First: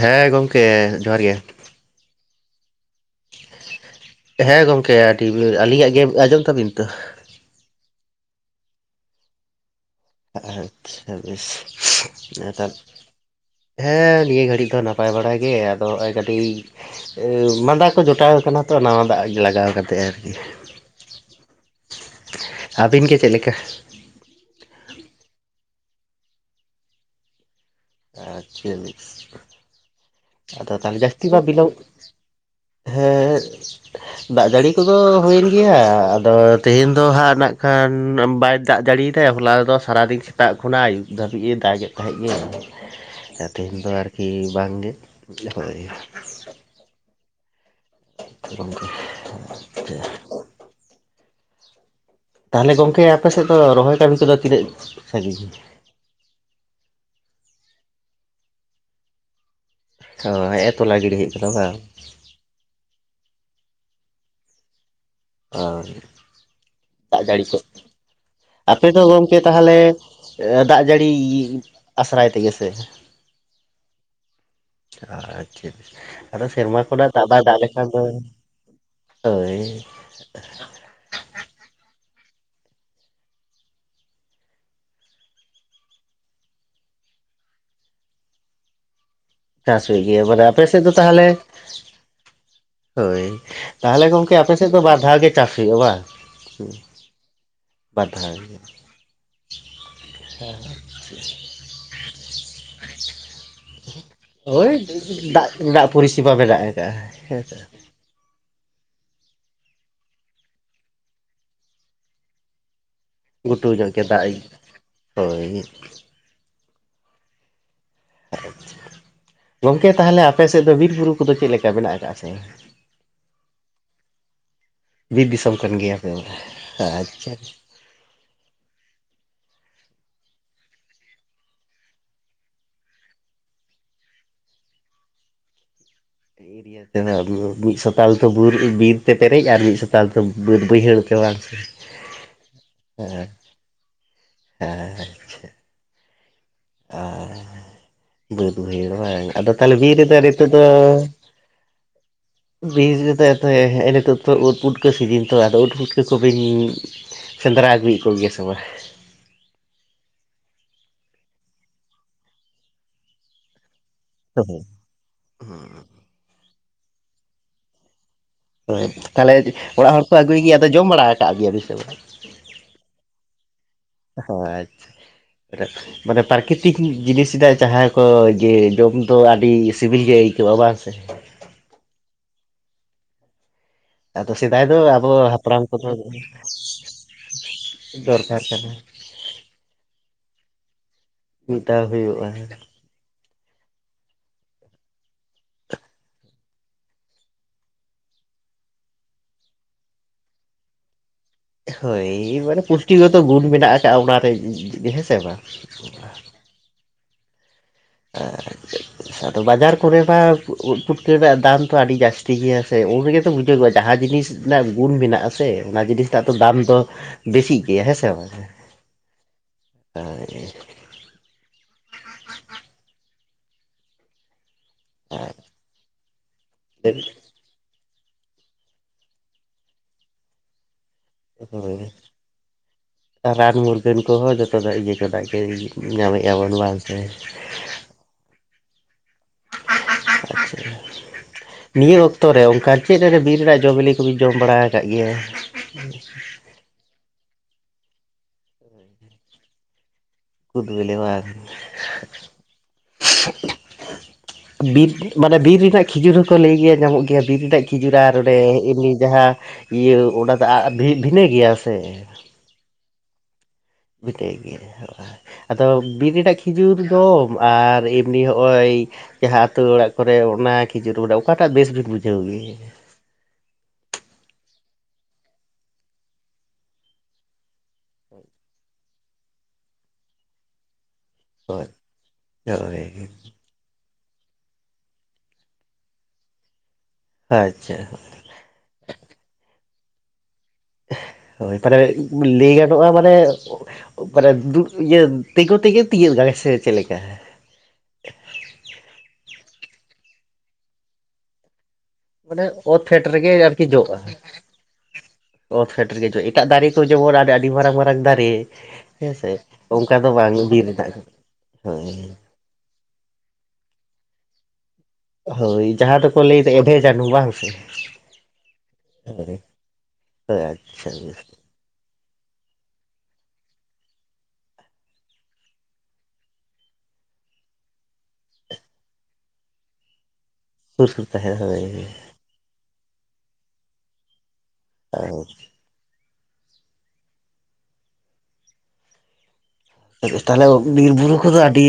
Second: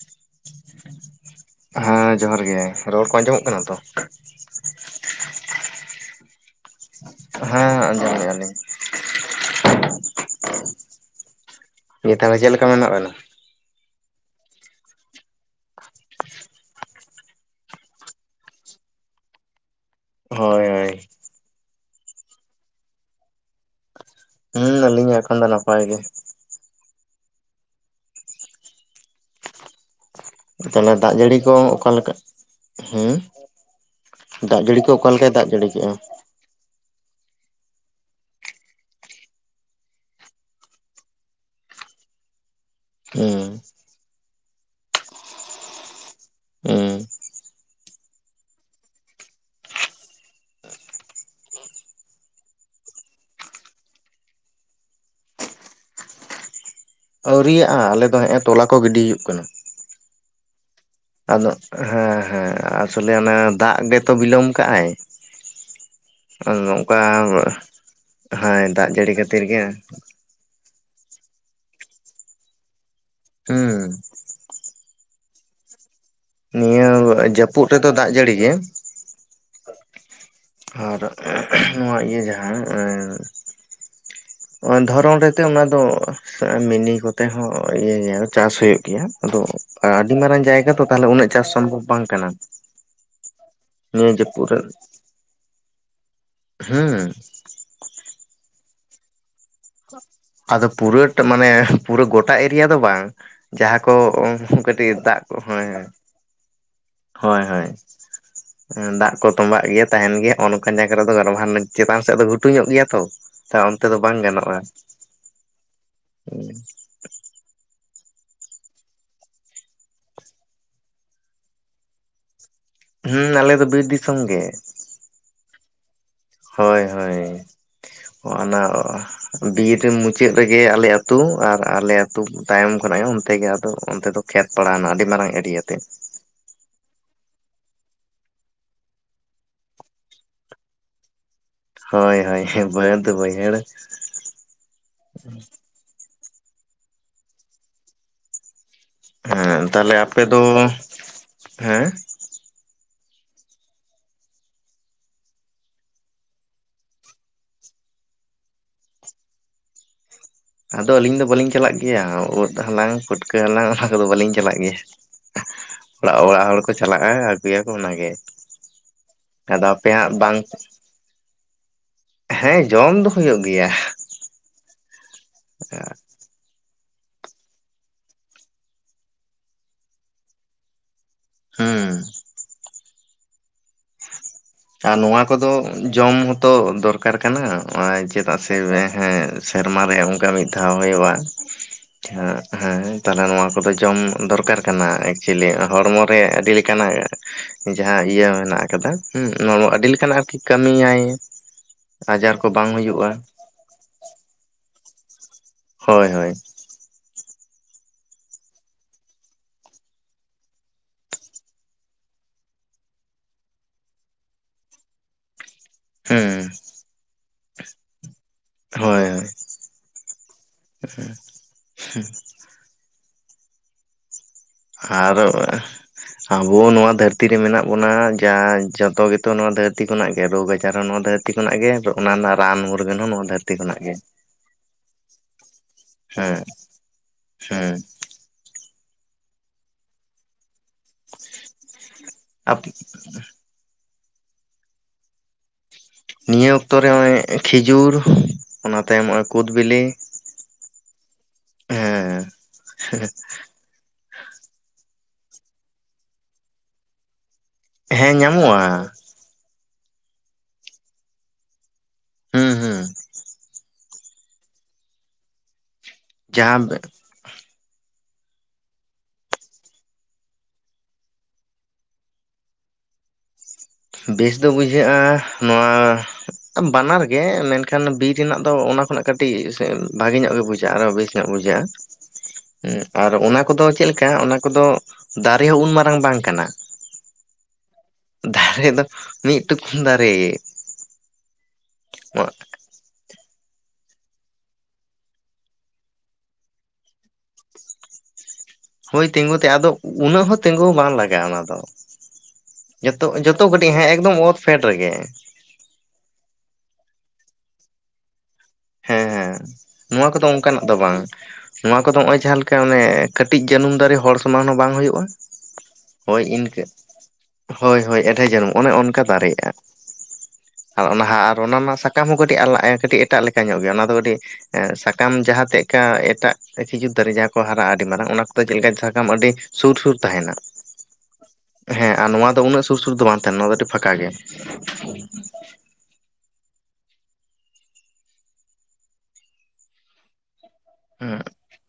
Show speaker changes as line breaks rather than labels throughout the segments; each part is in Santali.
ᱦᱮᱸ ᱜᱚᱝᱠᱮ ᱡᱚᱦᱟᱨ ᱜᱮ
ᱦᱟ ᱡᱚᱦᱟᱨ ᱜᱮ ᱨᱚᱲ ᱠᱚ ᱟᱡᱚᱢᱚ
ᱦᱮᱸ ᱜᱚᱝᱠᱮ ᱟᱹᱰᱤ ᱟᱹᱞᱤᱧᱟᱜ ᱜᱮ ᱟᱸᱡᱚᱢ ᱛᱟᱵᱤᱱ ᱛᱚ?
ᱦᱮᱸ ᱟᱸᱡᱚᱢᱮᱜᱼᱟ ᱞᱤᱧ᱾
ᱟᱪᱪᱷᱟ ᱵᱮᱥ
ᱫᱤᱭᱮ ᱛᱟᱦᱚᱞᱮ ᱪᱮᱫ ᱞᱮᱠᱟ
ᱱᱮᱛᱟᱨ
ᱢᱮᱱᱟᱜ ᱵᱮᱱᱟ?
ᱦᱮᱸ ᱱᱤᱭᱟᱹ ᱜᱷᱟᱹᱲᱤᱡ ᱫᱚ ᱱᱟᱯᱟᱭ ᱵᱟᱲ ᱜᱮ, ᱟᱫᱚ ᱱᱚᱜ-ᱚᱭ ᱠᱟᱴᱤᱡ ᱮ ᱢᱟᱫᱟ ᱠᱚ ᱡᱚᱴᱟᱣ ᱠᱟᱱᱟ ᱛᱚ ᱱᱟᱣᱟ ᱫᱟᱜ ᱞᱟᱜᱟᱣ ᱠᱟᱛᱮ ᱟᱨ
ᱦᱳᱭ ᱦᱳᱭ
ᱟᱹᱵᱤᱱ ᱜᱮ ᱪᱮᱫᱞᱮᱠᱟ?
ᱦᱩᱸ ᱟᱞᱤᱧ ᱦᱚᱸ ᱮᱠᱷᱚᱱ ᱫᱚ ᱱᱟᱯᱟᱭ ᱜᱮ᱾
ᱟᱴᱪᱟᱞᱞᱤᱥ, ᱟᱫᱚ ᱛᱟᱞᱦᱮ
ᱛᱟᱦᱚᱞᱮ ᱫᱟᱜ
ᱡᱟᱹᱥᱛᱤ
ᱡᱟᱹᱲᱤ
ᱵᱟᱝ ᱵᱤᱞᱚᱢ
ᱠᱚ ᱚᱠᱟᱞᱮᱠᱟ?
ᱦᱮᱸ, ᱫᱟᱜ ᱡᱟᱹᱲᱤ
ᱠᱚ
ᱠᱚᱫᱚ
ᱚᱠᱟ ᱞᱮᱠᱟᱭ
ᱦᱩᱭᱮᱱ
ᱫᱟᱜ ᱡᱟᱹᱲᱤ
ᱜᱮᱭᱟ
ᱠᱮᱜᱼᱟ?
ᱟ ᱫᱚ ᱛᱮᱤᱦᱮᱧ ᱫᱚ ᱦᱟᱸᱜ ᱱᱟᱜ ᱠᱷᱟᱱ ᱵᱟᱭ ᱫᱟᱜ ᱡᱟᱲᱤᱭᱫᱟᱭ ᱦᱚᱞᱟ ᱨᱮᱫᱚ ᱥᱟᱨᱟᱫᱤᱱ ᱥᱮᱛᱟᱜ ᱠᱷᱚᱱᱟᱜ ᱟᱹᱭᱩᱵ ᱫᱷᱟᱹᱵᱤᱡᱼᱮ ᱫᱟᱜᱮᱫ ᱛᱟᱦᱮᱸᱫ ᱜᱮ᱾
ᱦᱩᱸ
ᱛᱮᱦᱮᱧ ᱫᱚ ᱟᱨᱠᱤ ᱵᱟᱝᱜᱮ, ᱦᱳᱭ᱾
ᱦᱩᱸ᱾
ᱜᱚᱝᱠᱮ ᱟᱪᱪᱷᱟ᱾ ᱛᱟᱦᱚᱞᱮ ᱜᱚᱝᱠᱮ ᱟᱯᱮ ᱥᱮᱫ ᱫᱚ ᱨᱚᱦᱚᱭ ᱠᱟᱹᱢᱤ ᱠᱚᱫᱚ ᱛᱤᱱᱟᱹᱜ ᱥᱟᱸᱜᱤᱧ?
ᱟᱣᱨᱤᱭᱟᱜᱼᱟ ᱟᱞᱮ ᱫᱚ ᱦᱮᱜ-ᱮᱸ ᱛᱚᱞᱟ ᱠᱚ ᱜᱤᱰᱤ ᱦᱩᱭᱩᱜ ᱠᱟᱱᱟ᱾
ᱦᱳᱭ᱾
ᱟᱫᱚ ᱦᱮᱸ ᱦᱮᱸ ᱟᱥᱚᱞᱮ ᱚᱱᱟ ᱫᱟᱜ ᱜᱮᱛᱚ ᱵᱤᱞᱚᱢ ᱠᱟᱜ-ᱟᱭ᱾
ᱚ
ᱟ ᱱᱚᱝᱠᱟ
ᱫᱟᱜ ᱡᱟᱹᱲᱤ ᱠᱚ
ᱦᱳᱭ ᱫᱟᱜ ᱡᱟᱹᱲᱤ ᱠᱷᱟᱹᱛᱤᱨ ᱜᱮ᱾
ᱮ ᱫᱟᱜ ᱡᱟᱹᱲᱤ ᱟᱥᱨᱟᱭ ᱛᱮᱜᱮ ᱥᱮ᱾
ᱦᱩᱸ᱾
ᱟᱪᱪᱷᱟ ᱟᱫᱚ ᱥᱮᱨᱢᱟ
ᱱᱤᱭᱟᱹ
ᱠᱷᱚᱱᱟᱜ ᱫᱟᱜ ᱵᱟᱭ ᱫᱟᱜ
ᱡᱟᱹᱯᱩᱫ
ᱞᱮᱠᱷᱟᱱ
ᱨᱮᱫᱚ
ᱫᱚ᱾
ᱡᱟᱹᱲᱤ ᱜᱮ
ᱦᱳᱭ᱾
ᱟᱨ ᱱᱚᱣᱟ ᱤᱭᱟᱹ ᱡᱟᱦᱟᱸ ᱮᱸ᱾
[inaudible]
ᱦᱚᱸᱜᱼᱚᱭ ᱫᱷᱚᱨᱚᱢ ᱨᱮᱛᱮᱫ ᱚᱱᱟ ᱫᱚ᱾ ᱢᱤᱱᱤ ᱠᱚᱛᱮ ᱦᱚᱸ ᱤᱭᱟᱹ ᱜᱮᱭᱟ ᱪᱟᱥ ᱦᱩᱭᱩᱜ ᱜᱮᱭᱟ᱾ ᱟᱫᱚ ᱟ
ᱪᱟᱥ ᱦᱩᱭᱩᱜ
ᱟᱹᱰᱤ
ᱜᱮᱭᱟ
ᱢᱟᱨᱟᱝ
ᱢᱟᱱᱮ ᱟᱯᱮ
ᱡᱟᱭᱜᱟ
ᱥᱮᱫ
ᱛᱚ
ᱫᱚ
ᱛᱟᱦᱚᱞᱮ ᱩᱱᱟᱹᱜ ᱪᱟᱥ ᱥᱚᱢᱵᱷᱚᱵ ᱵᱟᱝ ᱠᱟᱱᱟ᱾
ᱦᱳᱭ, ᱛᱟᱦᱞᱮ
ᱱᱤᱭᱟᱹ
ᱜᱚᱝᱠᱮ
ᱡᱟᱹᱯᱩᱫ
ᱟᱯᱮ ᱥᱮᱫ ᱫᱚ ᱵᱟᱨ ᱫᱷᱟᱣ ᱜᱮ ᱪᱟᱥ ᱦᱩᱭᱩᱜᱼᱟ ᱵᱟᱝ?
ᱦᱩᱸ᱾
ᱵᱟᱨ ᱫᱷᱟᱣ ᱜᱮ᱾
ᱟᱫᱚ ᱯᱩᱨᱟᱹᱴ ᱢᱟᱱᱮ ᱯᱩᱨᱟᱹ ᱜᱚᱴᱟ ᱮᱨᱤᱭᱟ ᱫᱚ ᱵᱟᱝ᱾ ᱡᱟᱦᱟᱸ ᱠᱚ
ᱦᱳᱭ
ᱠᱟᱹᱴᱤᱡ ᱠᱚ
ᱫᱟᱜ
ᱦᱳᱭ
ᱨᱮᱱᱟᱜ ᱯᱚᱨᱤᱥᱮᱵᱟ ᱢᱮᱱᱟᱜ ᱟᱠᱟᱜᱼᱟ ᱦᱮᱸ ᱥᱮ᱾ [inaudible]
ᱩᱸ ᱫᱟᱜ ᱠᱚ ᱛᱚᱸᱵᱟᱜ ᱜᱮᱭᱟ ᱛᱟᱦᱮᱱ ᱜᱮᱭᱟ ᱚ ᱱᱚᱝᱠᱟᱱ ᱡᱟᱭᱜᱟ ᱨᱮᱫᱚ [unintelligible] ᱪᱮᱛᱟᱱ ᱥᱮᱫ ᱫᱚ ᱜᱷᱩᱴᱩ ᱧᱚᱜ ᱜᱮᱭᱟ ᱛᱚ᱾
ᱜᱷᱩᱴᱩ
ᱚᱱᱛᱮ
ᱧᱚᱜ
ᱫᱚ
ᱠᱮᱫ
ᱵᱟᱝ
ᱫᱟᱜ, ᱦᱳᱭ᱾
ᱩᱸ᱾
ᱜᱚᱝᱠᱮ ᱛᱟᱦᱚᱞᱮ ᱟᱯᱮ ᱥᱮᱫ ᱫᱚ ᱵᱤᱨ ᱵᱩᱨᱩ ᱠᱚᱫᱚ ᱪᱮᱫ ᱞᱮᱠᱟ ᱢᱮᱱᱟᱜ ᱟᱠᱟᱜᱼᱟ ᱥᱮ ᱵᱟᱝ?
ᱦᱩᱸ ᱟᱞᱮ ᱫᱚ ᱵᱤᱨ ᱫᱤᱥᱚᱢ ᱜᱮ᱾
ᱵᱤᱨ ᱫᱤᱥᱚᱢ ᱠᱟᱱ ᱜᱮᱭᱟᱯᱮ ᱵᱚᱞᱮ, ᱟᱪᱪᱷᱟ ᱪᱷᱟ᱾
ᱦᱚᱸᱜ-ᱚ ᱱᱟ ᱵᱤᱨ ᱢᱩᱪᱟᱹᱫ ᱨᱮᱜᱮ ᱟᱞᱮ ᱟᱹᱛᱩ ᱟᱨ ᱟᱞᱮ ᱟᱛ ᱛᱟᱭᱚᱢ ᱠᱷᱚᱱᱟᱜ ᱜᱮ ᱚᱱᱛᱮᱜᱮ ᱟᱫᱚ ᱚᱱᱛᱮ ᱫᱚ ᱠᱷᱮᱛ ᱯᱟᱲᱟᱣᱱᱟ ᱟᱹᱰᱤ ᱢᱟᱨᱟᱝ ᱮᱨᱤᱭᱟ ᱛᱮ᱾
ᱮᱨᱤᱭᱟ᱾ ᱢᱤᱫ ᱥᱯᱟᱞ ᱫᱚ ᱵᱤᱨᱛᱮ ᱯᱮᱨᱮᱡ ᱟᱨ ᱢᱤᱫ ᱥᱚᱛᱟᱞ ᱫᱚ ᱵᱟᱹᱫᱽ ᱵᱟᱹᱭᱦᱟᱹᱲ ᱛᱮ ᱵᱟᱝ? ᱥᱮ
ᱦᱳᱭ ᱦᱳᱭ ᱵᱟᱹᱚ
ᱦᱮᱸ
ᱵᱟᱹᱭᱦᱟᱲᱼᱼ
ᱚᱻ ᱵᱟᱹᱫ ᱵᱟᱹᱭᱦᱟᱹᱲ ᱵᱟᱝ ᱟᱫᱚ
ᱦᱮᱸ
ᱛᱟᱦᱞᱮ ᱵᱤᱨ
ᱛᱟᱦᱚᱞᱮ
ᱨᱮᱫᱚ
ᱟᱯᱮ ᱫᱚ
ᱱᱤᱛᱳᱜ ᱫᱚᱼᱼ
ᱦᱮᱸ
ᱵᱤᱥ ᱨᱤᱫᱚ ᱮᱛᱚ ᱦᱮᱜ ᱮ ᱱᱤᱛᱳᱜ ᱫᱚ ᱩᱫ ᱯᱩᱴᱠᱟᱹ ᱥᱤᱡᱤᱱ ᱛᱚ ᱟᱫᱚ ᱩᱫ ᱯᱩᱴᱠᱟᱹ ᱠᱚᱵᱤᱱᱼᱼ ᱥᱮᱸᱫᱽᱨᱟ ᱟᱜᱩᱭᱮᱫ ᱠᱚ ᱜᱮᱭᱟ ᱥᱮ ᱵᱟ?
ᱟᱫᱚ ᱟᱹᱞᱤᱧ ᱫᱚ ᱵᱟᱹᱞᱤᱧ ᱪᱟᱞᱟᱜ ᱜᱮᱭᱟ ᱳᱫ ᱦᱟᱞᱟᱝ ᱯᱟᱹᱴᱠᱟᱹ ᱦᱟᱞᱟᱝᱼᱼ ᱠᱚᱫᱚ ᱵᱟᱹᱞᱤᱧ ᱪᱟᱞᱟᱜ
ᱦᱳᱭ
ᱜᱮᱭᱟ ᱚᱲᱟᱜ ᱚᱲᱟᱜ ᱦᱚᱲ ᱠᱚ ᱪᱟᱞᱟᱜᱼᱟ ᱟᱹᱜᱩᱭᱟᱠᱚ ᱚᱱᱟᱜᱮ?
ᱦᱳᱭ ᱛᱟᱦᱞᱮ
ᱟᱫᱚ ᱟᱯᱮ
ᱚᱲᱟᱜ ᱦᱚᱲ ᱠᱚ
ᱦᱟᱸᱜ ᱵᱟᱝ
ᱟᱹᱜᱩᱭ ᱜᱤᱭᱟ ᱟᱫᱚ ᱡᱚᱢ ᱵᱟᱲᱟ ᱠᱟᱜ ᱜᱤᱭᱟ ᱵᱤᱱ ᱥᱮ ᱵᱟᱝ?
ᱦᱮᱸ ᱡᱚᱢ ᱫᱚ ᱦᱳᱭᱳᱜ ᱜᱤᱭᱟ᱾
ᱦᱚᱸ ᱟᱪᱪᱷᱟ ᱢᱟᱱᱮ ᱯᱟᱨᱠᱤᱛᱼᱼ ᱛᱤᱠ ᱡᱤᱱᱤᱥᱫᱟᱭ ᱡᱟᱦᱟᱸᱭ ᱠᱚ ᱡᱮ ᱡᱚᱢ ᱫᱚ ᱟᱰᱤ ᱥᱤᱵᱤᱞ ᱜᱮ ᱟᱹᱭᱠᱟᱹᱜᱼᱟ ᱵᱟᱝ ᱥᱮ?
ᱦᱩᱸ᱾
ᱟᱫᱚ ᱥᱮᱫᱟᱭ ᱫᱚ
ᱟᱨ
ᱟᱵᱚ
ᱱᱚᱣᱟ ᱠᱚᱫᱚ
ᱦᱟᱯᱲᱟᱢ
ᱡᱚᱢ ᱦᱚᱸᱛᱚ ᱫᱚᱨᱠᱟᱨ ᱠᱟᱱᱟ
ᱫᱚᱨᱠᱟᱨ
ᱪᱮᱫᱟᱜ ᱥᱮ
ᱠᱟᱱᱟ
ᱦᱮᱸ᱾ ᱥᱮᱨᱢᱟ ᱨᱮ ᱚᱱᱠᱟ ᱢᱤᱫ ᱫᱷᱟᱣ ᱦᱳᱭᱳᱜᱼᱟ
ᱢᱤᱫ ᱫᱷᱟᱣ ᱦᱩᱭᱩᱜᱼᱟ
ᱦᱮᱸ᱾ ᱛᱟᱦᱞᱮ ᱱᱚᱣᱟ ᱠᱚᱫᱚ ᱡᱚᱢ ᱫᱚᱨᱠᱟᱨ ᱠᱟᱱᱟ ᱮᱠᱪᱩᱭᱮᱞᱤ ᱦᱚᱲᱢᱚ ᱨᱮ ᱟᱹᱰᱤ ᱞᱤᱠᱟᱱᱟᱜᱼᱼ ᱡᱟᱦᱟᱸ ᱤᱭᱟᱹ ᱢᱮᱱᱟᱜ ᱠᱟᱫᱟ ᱦᱩᱸ ᱱᱚᱶᱟ ᱢᱟ ᱟᱹᱰᱤ ᱞᱤᱠᱟᱱᱟᱜ ᱟᱨᱠᱤ ᱠᱟᱹᱢᱤᱭᱟᱭ᱾ ᱟᱡᱟᱨ
ᱦᱳᱭ
ᱠᱚ
ᱢᱟᱱᱮ
ᱵᱟᱝ ᱦᱩᱭᱩᱜᱼᱟ
ᱯᱩᱥᱴᱤᱜᱚᱛᱚ ᱜᱩᱱ ᱢᱮᱱᱟᱜ ᱠᱟᱜᱼᱟ ᱚᱱᱟᱨᱮ ᱦᱮᱸᱥᱮ ᱵᱟᱝ?
ᱦᱳᱭ ᱦᱳᱭ᱾
ᱦᱮᱸᱼᱼ ᱟᱫᱚ ᱵᱟᱡᱟᱨ ᱠᱚᱨᱮ ᱢᱟ ᱩᱫ ᱯᱩᱴᱠᱟᱹ ᱨᱮᱱᱟᱜ ᱫᱟᱢ ᱛᱷᱚ ᱟᱰᱤ ᱡᱟᱥᱛᱤ ᱜᱤᱭᱟ ᱥᱮ ᱩᱱ ᱨᱮᱜᱮ ᱛᱚ ᱵᱩᱡᱚᱜᱚᱜᱼᱟ ᱡᱟᱦᱟᱸ ᱡᱤᱱᱤᱥᱼᱼ ᱨᱮᱱᱟᱜ ᱜᱩᱱ ᱢᱮᱱᱟᱜᱼᱟᱼᱼ ᱥᱮ ᱚᱱᱟ ᱡᱤᱱᱤᱥᱴᱟᱜ ᱫᱚ
ᱦᱩᱸ
ᱫᱟᱢ ᱫᱚ ᱵᱮᱥᱤᱜ ᱜᱮᱭᱟ ᱦᱮᱸᱥᱮ ᱵᱟᱝ? ᱟᱨᱼᱼ
ᱦᱩᱸ᱾
[inaudible]
ᱟᱨ ᱟᱵᱳ ᱱᱚᱣᱟ ᱫᱷᱟᱹᱨᱼᱼ ᱛᱤ ᱨᱮ ᱢᱮᱱᱟᱜ ᱵᱚᱱᱟ ᱡᱟ ᱡᱚᱛᱚ ᱜᱮᱛᱚ ᱱᱚᱣᱟ ᱫᱷᱟᱹᱨᱛᱤ ᱠᱷᱚᱱᱟᱜ ᱜᱮ ᱨᱳᱜᱽ ᱟᱡᱟᱨ ᱦᱚᱸ ᱱᱚᱣᱟ ᱫᱷᱟᱹᱨᱛᱤᱼᱼ ᱛᱤ ᱠᱷᱚᱱᱟᱜ ᱜᱮ
ᱦᱳᱭ
ᱚᱱᱟ ᱨᱮᱱᱟᱜ ᱨᱟᱱ ᱢᱩᱨᱜᱟᱹᱱ ᱦᱚᱸ ᱱᱚᱣᱟ ᱫᱷᱟᱹᱨᱛᱤ ᱠᱷᱚᱱᱟᱜ ᱜᱮ᱾
ᱠᱚ ᱫᱟ ᱤᱭᱟᱹ ᱠᱟᱫᱟᱜ ᱜᱮ ᱧᱟᱢᱮᱜ
ᱦᱮᱸ
ᱟᱵᱚᱱ ᱵᱟᱝ ᱥᱮ?
ᱦᱮᱸ᱾
ᱟᱪᱪᱷᱟ ᱱᱤᱭᱟᱹ ᱚᱠᱛᱚᱨᱮ ᱚᱱᱠᱟ ᱪᱮᱜ ᱨᱮᱱᱟᱜ ᱵᱤᱨ ᱨᱮᱱᱟᱜ ᱡᱚ ᱵᱤᱞᱤᱼᱼ ᱡᱚᱢ ᱵᱟᱲᱟ ᱠᱟᱜ ᱜᱮᱭᱟᱭ᱾
ᱱᱤᱭᱟᱹ ᱚᱠᱛᱚᱨᱮ ᱦᱚᱜᱚᱭ ᱠᱷᱤᱡᱩᱨ ᱚᱱᱟ ᱛᱟᱭᱚᱢ ᱱᱚᱜᱚᱭ ᱠᱩᱫ ᱵᱮᱞᱮ᱾
ᱠᱩᱫ ᱵᱤᱞᱤ ᱵᱟᱝ? ᱵᱤᱨ ᱢᱟᱱᱮ ᱵᱤᱨ ᱨᱤᱱᱟᱜ ᱠᱷᱤᱡᱩᱨ ᱦᱚᱸᱠᱚ ᱞᱟᱹᱭ ᱜᱮᱭᱟ ᱧᱟᱢᱚᱜ ᱜᱮᱭᱟ ᱵᱤᱨ ᱨᱮᱱᱟᱜᱼᱼ ᱠᱷᱤᱡᱩᱨ ᱟᱨ
ᱦᱮᱸ
ᱚᱸᱰᱮ
ᱧᱟᱢᱚᱜᱼᱟ
ᱦᱮᱜᱱᱤ ᱡᱟᱦᱟᱸ ᱤᱭᱟᱹ ᱚᱱᱟ ᱫᱚ ᱟ ᱵᱷᱤ ᱵᱷᱤᱱᱟᱹ ᱜᱤᱭᱟ ᱥᱮᱼᱼ
ᱦᱩᱸ ᱦᱩᱸ᱾
ᱢᱤᱫᱴᱮᱡ ᱜᱮ ᱟᱫᱚ ᱵᱤᱨ ᱨᱤᱱᱟᱜ
ᱡᱟᱦᱟᱸ
ᱠᱷᱤᱡᱩᱨ ᱫᱚᱼᱼ ᱟᱨ ᱮᱢᱱᱤ ᱦᱚᱜᱼᱚᱭᱼᱼ ᱡᱟᱦᱟᱸ ᱟᱹᱛᱳ ᱚᱲᱟᱜ ᱠᱚᱨᱮ ᱚᱱᱟ ᱠᱷᱤᱡᱩᱨ ᱢᱟᱱᱮ ᱚᱠᱟᱴᱟᱜ ᱵᱮᱥ ᱵᱤᱱ ᱵᱩᱡᱷᱟᱹᱣ ᱜᱤᱼᱼ
ᱵᱮᱥ ᱫᱚ ᱵᱩᱡᱷᱟᱹᱜᱼᱟ ᱱᱚᱣᱟᱼᱼ ᱵᱟᱸᱱᱟᱨ ᱜᱮ ᱢᱮᱱᱠᱷᱟᱱ ᱵᱤᱨ ᱨᱤᱱᱟᱜ ᱫᱚ ᱚᱱᱟ ᱠᱷᱚᱱᱟᱜ ᱠᱟᱹᱴᱤᱡ ᱥᱮ ᱵᱷᱟᱜᱮ ᱧᱚᱜ ᱜᱮ ᱵᱩᱡᱟᱹᱜᱼᱟ ᱟᱨᱚ ᱵᱮᱥᱤᱼᱼ ᱧᱚᱜ ᱵᱩᱡᱷᱟᱹᱜᱼᱟ
ᱦᱳᱭ
ᱟᱨ
ᱦᱳᱭ
ᱚᱱᱟᱼᱼ ᱠᱚᱫᱚ ᱪᱮᱜ ᱞᱮᱠᱟ ᱚᱱᱟ ᱠᱚᱫᱚ ᱫᱟᱨᱮ ᱦᱚᱸ ᱩᱱ ᱢᱟᱨᱟᱝ ᱵᱟᱝ ᱠᱟᱱᱟ᱾
ᱟᱪᱪᱷᱟ᱾
ᱫᱟᱨᱮ ᱫᱚ ᱢᱤᱫ ᱴᱩᱠᱩᱱ ᱫᱟᱨᱮ᱾
ᱦᱳᱭ ᱛᱟᱦᱞᱮ ᱞᱟᱹᱭ ᱜᱟᱱᱚᱜᱼᱟ ᱢᱟᱱᱮ ᱢᱟᱱᱮ ᱫᱩᱲᱩᱜ ᱤᱭᱟᱹ ᱛᱮᱸᱜᱳ ᱛᱮᱜᱮ ᱛᱤᱭᱳᱜ ᱜᱟᱭ ᱥᱮ ᱪᱮᱜ ᱞᱮᱠᱟ?
ᱦᱳᱭ ᱛᱮᱸᱜᱳ ᱛᱮ ᱟᱫᱚ ᱩᱱᱟᱹᱜ ᱦᱚᱸ ᱛᱮᱸᱜᱳ ᱦᱚᱸ ᱵᱟᱝ ᱞᱟᱜᱟᱜᱼᱟ ᱚᱱᱟ ᱫᱚ᱾
ᱢᱟᱱᱮ ᱚᱛ
ᱡᱚᱛᱚ
ᱯᱷᱮᱰ ᱨᱮᱜᱮ
ᱡᱚᱛᱚ
ᱟᱨᱠᱤ
ᱠᱟᱹᱴᱤᱡ ᱦᱮᱸ
ᱡᱚᱜᱼᱟ
ᱮᱠᱫᱚᱢ ᱚᱛ ᱯᱷᱮᱸᱰ ᱨᱮᱜᱮ᱾
ᱚᱛ ᱯᱷᱮᱰ ᱨᱤᱜᱤ ᱡᱚ ᱮᱴᱟᱜ ᱫᱟᱨᱮ ᱠᱚ ᱡᱮᱢᱚᱱ ᱟᱰᱤ ᱢᱟᱨᱟᱝ ᱢᱟᱨᱟᱝ ᱫᱟᱨᱮ᱾
ᱦᱮᱸ
ᱦᱮᱸᱥᱮ
ᱦᱮᱸ
ᱚᱱᱠᱟ
ᱱᱚᱣᱟ
ᱫᱚ
ᱠᱚᱫᱚ
ᱵᱟᱝ ᱵᱤᱨ
ᱚᱱᱠᱟᱱᱟᱜ ᱫᱚ
ᱨᱮᱱᱟᱜ
ᱵᱟᱝ ᱱᱚᱣᱟ
ᱦᱳᱭ
ᱠᱚᱫᱚ ᱱᱚᱜ ᱚᱭ ᱡᱟᱦᱟᱸ ᱞᱮᱠᱟ ᱚᱱᱮ ᱠᱟᱹᱴᱤᱡ ᱡᱟᱹᱱᱩᱢ ᱫᱟᱨᱮ ᱦᱚᱲ ᱥᱚᱢᱟᱱ ᱦᱚᱸ ᱵᱟᱝ ᱦᱩᱭᱩᱜ-ᱟ᱾
ᱦᱳᱭ ᱡᱟᱦᱟᱸ ᱫᱚᱠᱚ ᱞᱟᱹᱭᱫᱟ ᱮᱵᱷᱮ ᱡᱟᱱᱩᱢ ᱵᱟᱝ ᱥᱮ?
ᱦᱳᱭ ᱦᱳᱭ ᱮᱰᱷᱮ ᱡᱟᱹᱱᱩᱢ ᱚᱱᱮ ᱚᱱᱠᱟ
ᱦᱮ
ᱫᱟᱨᱮᱜᱼᱟ
ᱦᱳᱭ
ᱟᱨ
ᱟᱪᱪᱷᱟ᱾
ᱚᱱᱟ ᱟᱨ ᱚᱱᱟ ᱢᱟ ᱥᱟᱠᱟᱢ ᱦᱚᱸ ᱠᱟᱹᱴᱤᱡ ᱟᱞᱟ ᱮᱸ ᱠᱟᱹᱴᱤᱡ ᱮᱴᱟᱜ ᱞᱮᱠᱟ ᱧᱚᱜ ᱜᱮᱭᱟ ᱚᱱᱟ ᱫᱚ ᱠᱟᱹᱴᱤᱡ ᱥᱟᱠᱟᱢ ᱡᱟᱦᱟᱸ ᱛᱮᱫ ᱠᱟ ᱮᱴᱟᱜ ᱠᱷᱤᱡᱩᱨ ᱫᱟᱨᱮ ᱡᱟᱦᱟᱸ ᱠᱚ ᱦᱟᱨᱟᱜ-ᱟ ᱟᱹᱰᱤ ᱢᱟᱨᱟᱝ ᱚᱱᱟ ᱠᱚᱫᱚ ᱪᱮᱫᱞᱮᱠᱟ ᱥᱟᱠᱟᱢ ᱟᱹᱰᱤ ᱥᱩᱨ ᱥᱩᱨ ᱛᱟᱦᱮᱱᱟ
ᱥᱩᱨ ᱛᱟᱦᱮᱸ ᱦᱳᱭ
ᱦᱮᱸ ᱟᱨ ᱱᱚᱣᱟ ᱫᱚ ᱩᱱᱟᱹᱜ ᱥᱩᱨ ᱥᱩᱨ ᱫᱚ ᱵᱟᱝ ᱛᱟᱦᱮᱱᱟ ᱱᱚᱣᱟ ᱫᱚ ᱟᱹᱰᱤ ᱯᱷᱟᱸᱠᱟ ᱜᱮ᱾
[inaudible] ᱛᱟᱦᱚᱞᱮ ᱵᱤᱨ ᱵᱩᱨᱩ ᱠᱚᱫᱚ ᱟᱹᱰᱤ